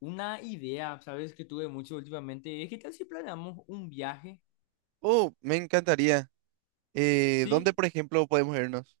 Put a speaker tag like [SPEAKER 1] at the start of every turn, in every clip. [SPEAKER 1] Una idea, ¿sabes? Que tuve mucho últimamente. Es que tal si planeamos un viaje,
[SPEAKER 2] Oh, me encantaría. ¿Dónde,
[SPEAKER 1] ¿sí?
[SPEAKER 2] por ejemplo, podemos irnos?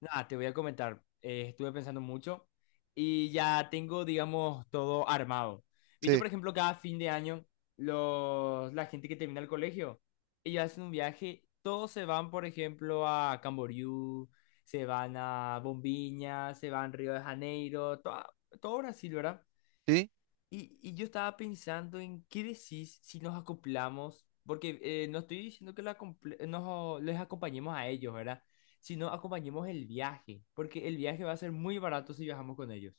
[SPEAKER 1] Nada, te voy a comentar. Estuve pensando mucho y ya tengo, digamos, todo armado. Viste,
[SPEAKER 2] Sí,
[SPEAKER 1] por ejemplo, cada fin de año, la gente que termina el colegio, ellos hacen un viaje, todos se van, por ejemplo, a Camboriú, se van a Bombiña, se van a Río de Janeiro, todo Brasil, ¿verdad?
[SPEAKER 2] sí.
[SPEAKER 1] Y yo estaba pensando en qué decís si nos acoplamos, porque no estoy diciendo que les acompañemos a ellos, ¿verdad? Sino acompañemos el viaje, porque el viaje va a ser muy barato si viajamos con ellos.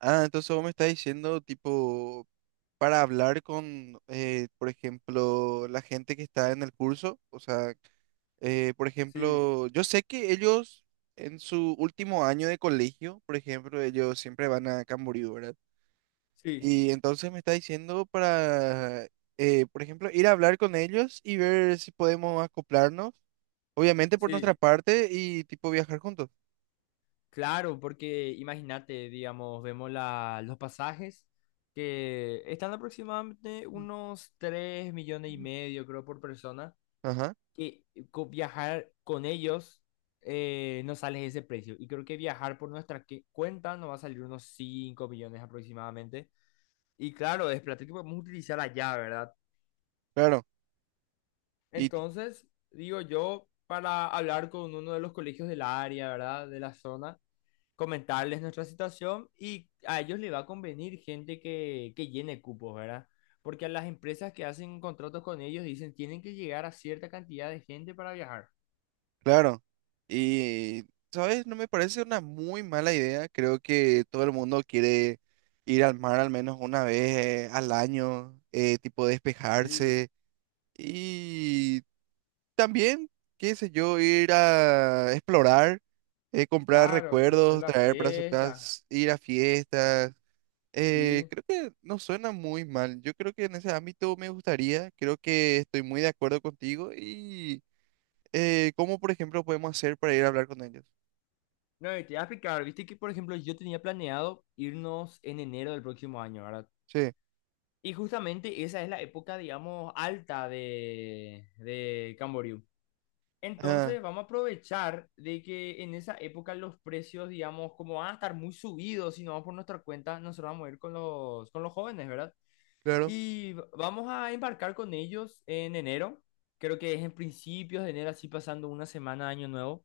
[SPEAKER 2] Ah, entonces vos me estás diciendo, tipo, para hablar con, por ejemplo, la gente que está en el curso. O sea, por
[SPEAKER 1] Sí,
[SPEAKER 2] ejemplo, yo sé que ellos en su último año de colegio, por ejemplo, ellos siempre van a Camboriú, ¿verdad?
[SPEAKER 1] sí,
[SPEAKER 2] Y entonces me está diciendo para, por ejemplo, ir a hablar con ellos y ver si podemos acoplarnos. Obviamente por nuestra
[SPEAKER 1] sí.
[SPEAKER 2] parte y tipo viajar juntos.
[SPEAKER 1] Claro, porque imagínate, digamos, vemos los pasajes que están aproximadamente unos 3 millones y medio, creo, por persona.
[SPEAKER 2] Ajá,
[SPEAKER 1] Que viajar con ellos no sale ese precio. Y creo que viajar por cuenta nos va a salir unos 5 millones aproximadamente. Y claro, es plata que podemos utilizar allá, ¿verdad?
[SPEAKER 2] claro. Y ti-
[SPEAKER 1] Entonces, digo yo, para hablar con uno de los colegios del área, ¿verdad? De la zona, comentarles nuestra situación y a ellos les va a convenir gente que llene cupos, ¿verdad? Porque a las empresas que hacen contratos con ellos dicen, tienen que llegar a cierta cantidad de gente para viajar.
[SPEAKER 2] claro. Y, ¿sabes? No me parece una muy mala idea. Creo que todo el mundo quiere ir al mar al menos una vez al año, tipo
[SPEAKER 1] Sí.
[SPEAKER 2] despejarse. Y también, qué sé yo, ir a explorar, comprar
[SPEAKER 1] Claro, conocer
[SPEAKER 2] recuerdos,
[SPEAKER 1] la
[SPEAKER 2] traer para su
[SPEAKER 1] fiesta,
[SPEAKER 2] casa, ir a fiestas.
[SPEAKER 1] sí.
[SPEAKER 2] Creo que no suena muy mal. Yo creo que en ese ámbito me gustaría, creo que estoy muy de acuerdo contigo y cómo, por ejemplo, podemos hacer para ir a hablar con ellos.
[SPEAKER 1] No, y te voy a explicar, viste que por ejemplo yo tenía planeado irnos en enero del próximo año, ¿verdad?
[SPEAKER 2] Sí,
[SPEAKER 1] Y justamente esa es la época, digamos, alta de Camboriú.
[SPEAKER 2] ah,
[SPEAKER 1] Entonces vamos a aprovechar de que en esa época los precios, digamos, como van a estar muy subidos, si no vamos por nuestra cuenta, nosotros vamos a ir con con los jóvenes, ¿verdad?
[SPEAKER 2] claro.
[SPEAKER 1] Y vamos a embarcar con ellos en enero, creo que es en principios de enero, así pasando una semana de año nuevo.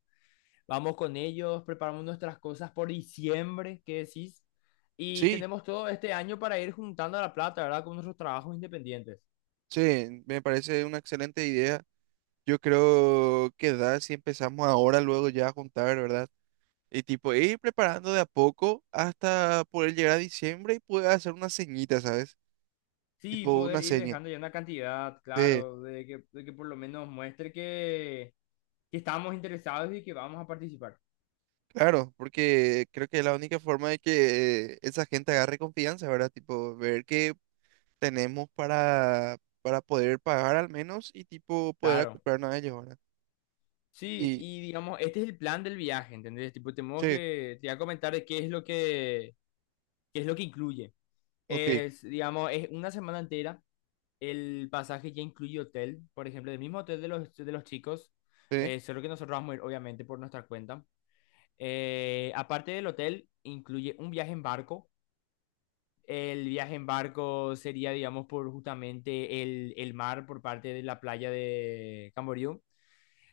[SPEAKER 1] Vamos con ellos, preparamos nuestras cosas por diciembre, ¿qué decís? Y
[SPEAKER 2] Sí,
[SPEAKER 1] tenemos todo este año para ir juntando la plata, ¿verdad? Con nuestros trabajos independientes.
[SPEAKER 2] sí, me parece una excelente idea. Yo creo que da si empezamos ahora, luego ya a juntar, ¿verdad? Y tipo, ir preparando de a poco hasta poder llegar a diciembre y poder hacer una ceñita, ¿sabes?
[SPEAKER 1] Sí,
[SPEAKER 2] Tipo
[SPEAKER 1] poder
[SPEAKER 2] una
[SPEAKER 1] ir
[SPEAKER 2] seña.
[SPEAKER 1] dejando ya una cantidad,
[SPEAKER 2] Sí.
[SPEAKER 1] claro, de que por lo menos muestre que estamos interesados y que vamos a participar.
[SPEAKER 2] Claro, porque creo que es la única forma de que esa gente agarre confianza, ¿verdad? Tipo, ver que tenemos para poder pagar al menos y tipo poder
[SPEAKER 1] Claro.
[SPEAKER 2] acoplarnos a ellos, ¿verdad?
[SPEAKER 1] Sí,
[SPEAKER 2] Y,
[SPEAKER 1] y digamos, este es el plan del viaje, ¿entendés? Tipo, tenemos
[SPEAKER 2] sí,
[SPEAKER 1] que, te voy a comentar de qué es qué es lo que incluye.
[SPEAKER 2] ok,
[SPEAKER 1] Es, digamos, es una semana entera. El pasaje ya incluye hotel, por ejemplo, del mismo hotel de de los chicos,
[SPEAKER 2] sí,
[SPEAKER 1] solo que nosotros vamos a ir, obviamente, por nuestra cuenta. Aparte del hotel, incluye un viaje en barco. El viaje en barco sería, digamos, por justamente el mar por parte de la playa de Camboriú.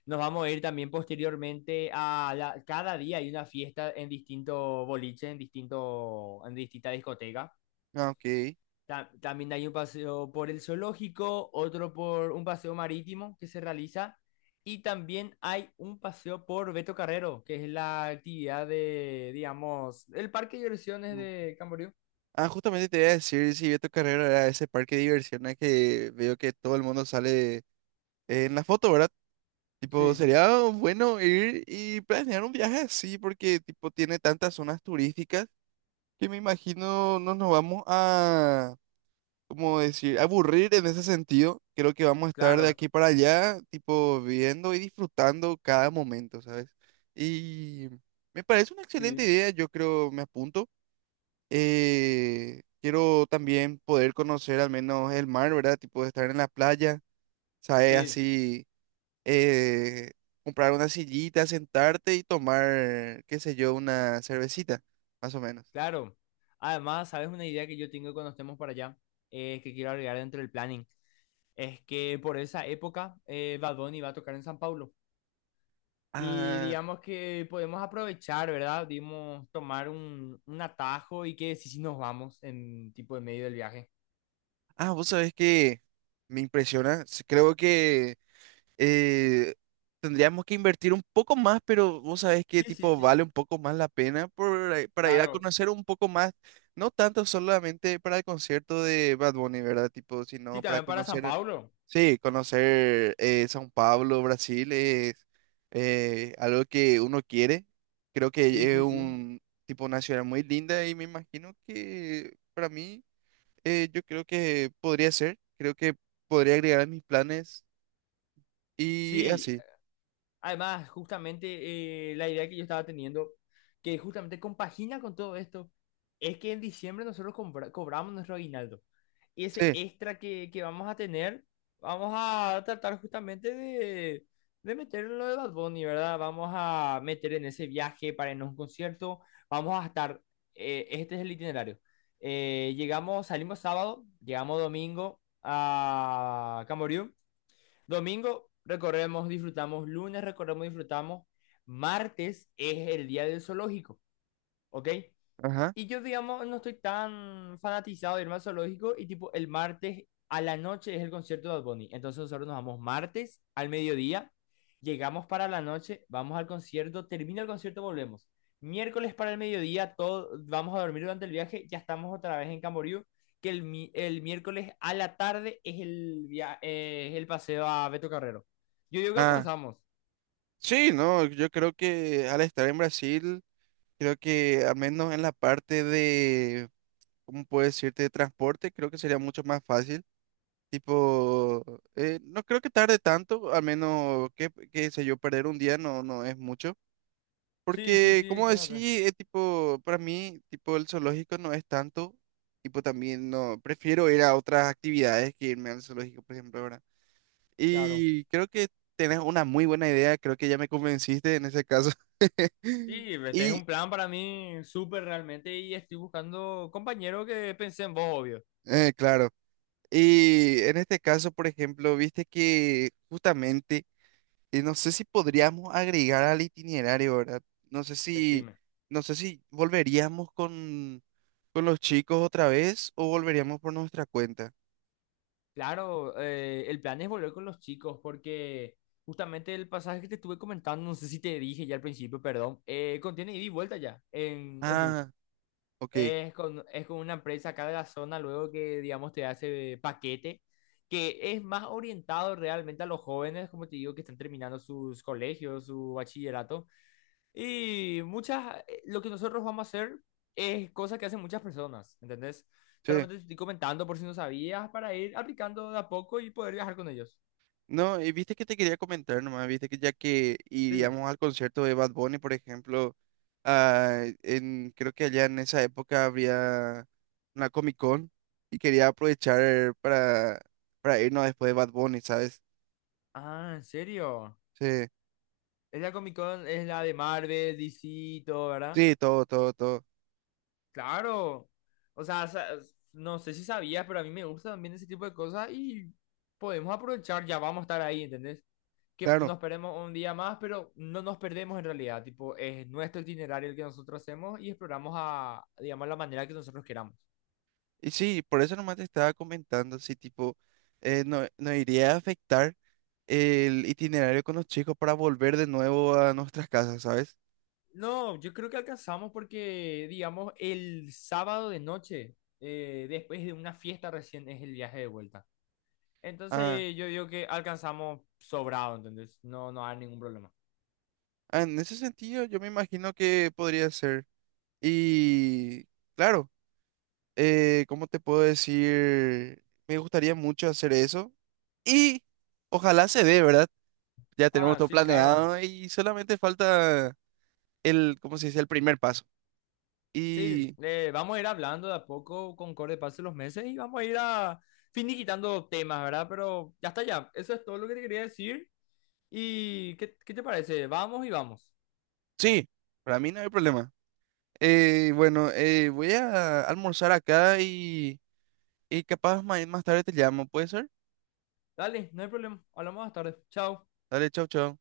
[SPEAKER 1] Nos vamos a ir también posteriormente a cada día hay una fiesta en distintos boliches, en en distintas discotecas.
[SPEAKER 2] ah, ok.
[SPEAKER 1] También hay un paseo por el zoológico, otro por un paseo marítimo que se realiza, y también hay un paseo por Beto Carrero, que es la actividad de, digamos, el parque de diversiones
[SPEAKER 2] Mm.
[SPEAKER 1] de Camboriú.
[SPEAKER 2] Ah, justamente te iba a decir si vi tu carrera era ese parque de diversiones que veo que todo el mundo sale en la foto, ¿verdad? Tipo,
[SPEAKER 1] Sí,
[SPEAKER 2] sería bueno ir y planear un viaje así porque tipo tiene tantas zonas turísticas que me imagino no nos vamos a... como decir, aburrir en ese sentido. Creo que vamos a estar de
[SPEAKER 1] claro,
[SPEAKER 2] aquí para allá, tipo, viendo y disfrutando cada momento, ¿sabes? Y me parece una excelente
[SPEAKER 1] sí,
[SPEAKER 2] idea, yo creo, me apunto. Quiero también poder conocer al menos el mar, ¿verdad? Tipo, de estar en la playa, ¿sabes?
[SPEAKER 1] sí,
[SPEAKER 2] Así, eh, comprar una sillita, sentarte y tomar, qué sé yo, una cervecita, más o menos.
[SPEAKER 1] claro. Además, ¿sabes una idea que yo tengo cuando estemos para allá? Que quiero agregar dentro del planning. Es que por esa época Bad Bunny va a tocar en San Pablo. Y
[SPEAKER 2] Ah,
[SPEAKER 1] digamos que podemos aprovechar, ¿verdad? Dimos tomar un atajo y que sí sí nos vamos en tipo de medio del viaje.
[SPEAKER 2] ah, vos sabés que me impresiona, creo que... eh, tendríamos que invertir un poco más, pero vos sabés que
[SPEAKER 1] Sí, sí,
[SPEAKER 2] tipo
[SPEAKER 1] sí,
[SPEAKER 2] vale un poco más la pena por, para ir a
[SPEAKER 1] claro.
[SPEAKER 2] conocer un poco más, no tanto solamente para el concierto de Bad Bunny, ¿verdad? Tipo,
[SPEAKER 1] Sí,
[SPEAKER 2] sino para
[SPEAKER 1] también para San
[SPEAKER 2] conocer,
[SPEAKER 1] Pablo.
[SPEAKER 2] sí, conocer São Paulo, Brasil es algo que uno quiere. Creo
[SPEAKER 1] Sí,
[SPEAKER 2] que es
[SPEAKER 1] sí, sí.
[SPEAKER 2] un tipo una ciudad muy linda y me imagino que para mí yo creo que podría ser, creo que podría agregar a mis planes y
[SPEAKER 1] Sí,
[SPEAKER 2] así.
[SPEAKER 1] además, justamente la idea que yo estaba teniendo, que justamente compagina con todo esto, es que en diciembre nosotros cobramos nuestro aguinaldo. Y ese
[SPEAKER 2] Sí.
[SPEAKER 1] extra que vamos a tener, vamos a tratar justamente de meterlo en lo de Bad Bunny, ¿verdad? Vamos a meter en ese viaje para irnos a un concierto. Vamos a estar, este es el itinerario. Llegamos, salimos sábado, llegamos domingo a Camboriú. Domingo recorremos, disfrutamos. Lunes recorremos, disfrutamos. Martes es el día del zoológico, ¿ok?
[SPEAKER 2] Ajá.
[SPEAKER 1] Y yo, digamos, no estoy tan fanatizado de irme al zoológico y tipo el martes a la noche es el concierto de Bad Bunny. Entonces nosotros nos vamos martes al mediodía, llegamos para la noche, vamos al concierto, termina el concierto, volvemos. Miércoles para el mediodía, todo, vamos a dormir durante el viaje, ya estamos otra vez en Camboriú, que el miércoles a la tarde es es el paseo a Beto Carrero. Yo digo que
[SPEAKER 2] Ah,
[SPEAKER 1] alcanzamos.
[SPEAKER 2] sí, no, yo creo que al estar en Brasil, creo que al menos en la parte de, ¿cómo puedo decirte?, de transporte, creo que sería mucho más fácil. Tipo, no creo que tarde tanto, al menos, que qué sé yo, perder un día no, no es mucho.
[SPEAKER 1] Sí, sí,
[SPEAKER 2] Porque,
[SPEAKER 1] sí,
[SPEAKER 2] como
[SPEAKER 1] excelente.
[SPEAKER 2] decía, tipo, para mí, tipo, el zoológico no es tanto. Tipo, también no, prefiero ir a otras actividades que irme al zoológico, por ejemplo, ¿verdad?
[SPEAKER 1] Claro.
[SPEAKER 2] Y creo que tenés una muy buena idea, creo que ya me convenciste en ese caso.
[SPEAKER 1] Sí, este es
[SPEAKER 2] Y
[SPEAKER 1] un plan para mí súper realmente y estoy buscando compañero que pensé en vos, obvio.
[SPEAKER 2] claro, y en este caso, por ejemplo, viste que justamente, no sé si podríamos agregar al itinerario, ¿verdad? No sé si,
[SPEAKER 1] Decime.
[SPEAKER 2] no sé si volveríamos con los chicos otra vez o volveríamos por nuestra cuenta.
[SPEAKER 1] Claro, el plan es volver con los chicos porque justamente el pasaje que te estuve comentando, no sé si te dije ya al principio, perdón, contiene ida y vuelta ya en bus.
[SPEAKER 2] Ah, ok,
[SPEAKER 1] Es con una empresa acá de la zona luego que, digamos, te hace paquete, que es más orientado realmente a los jóvenes, como te digo, que están terminando sus colegios, su bachillerato. Y muchas, lo que nosotros vamos a hacer es cosas que hacen muchas personas, ¿entendés?
[SPEAKER 2] sí.
[SPEAKER 1] Solamente te estoy comentando por si no sabías para ir aplicando de a poco y poder viajar con ellos.
[SPEAKER 2] No, y viste que te quería comentar nomás, viste que ya que
[SPEAKER 1] Sí.
[SPEAKER 2] iríamos al concierto de Bad Bunny, por ejemplo, creo que allá en esa época habría una Comic Con y quería aprovechar para irnos después de Bad Bunny, ¿sabes?
[SPEAKER 1] Ah, ¿en serio?
[SPEAKER 2] Sí,
[SPEAKER 1] Es la Comic Con, es la de Marvel, DC, y todo, ¿verdad?
[SPEAKER 2] sí, todo, todo, todo,
[SPEAKER 1] Claro. O sea, no sé si sabías, pero a mí me gusta también ese tipo de cosas y podemos aprovechar, ya vamos a estar ahí, ¿entendés? Que
[SPEAKER 2] claro.
[SPEAKER 1] nos perdemos un día más, pero no nos perdemos en realidad, tipo, es nuestro itinerario el que nosotros hacemos y exploramos a, digamos, la manera que nosotros queramos.
[SPEAKER 2] Y sí, por eso nomás te estaba comentando, así tipo, no, no iría a afectar el itinerario con los chicos para volver de nuevo a nuestras casas, ¿sabes?
[SPEAKER 1] No, yo creo que alcanzamos porque, digamos, el sábado de noche, después de una fiesta recién, es el viaje de vuelta.
[SPEAKER 2] Ah,
[SPEAKER 1] Entonces yo digo que alcanzamos sobrado, ¿entendés? No, no hay ningún problema.
[SPEAKER 2] ah, en ese sentido, yo me imagino que podría ser. Y claro, ¿cómo te puedo decir? Me gustaría mucho hacer eso. Y ojalá se dé, ¿verdad? Ya tenemos
[SPEAKER 1] Ah,
[SPEAKER 2] todo
[SPEAKER 1] sí, claro.
[SPEAKER 2] planeado y solamente falta el, ¿cómo se dice? El primer paso.
[SPEAKER 1] Sí,
[SPEAKER 2] Y
[SPEAKER 1] vamos a ir hablando de a poco con corte de paso los meses y vamos a ir a finiquitando temas, ¿verdad? Pero ya está ya, eso es todo lo que te quería decir. ¿Y qué te parece? Vamos y vamos.
[SPEAKER 2] sí, para mí no hay problema. Bueno, voy a almorzar acá y capaz más tarde te llamo, ¿puede ser?
[SPEAKER 1] Dale, no hay problema. Hablamos más tarde. Chao.
[SPEAKER 2] Dale, chau, chau.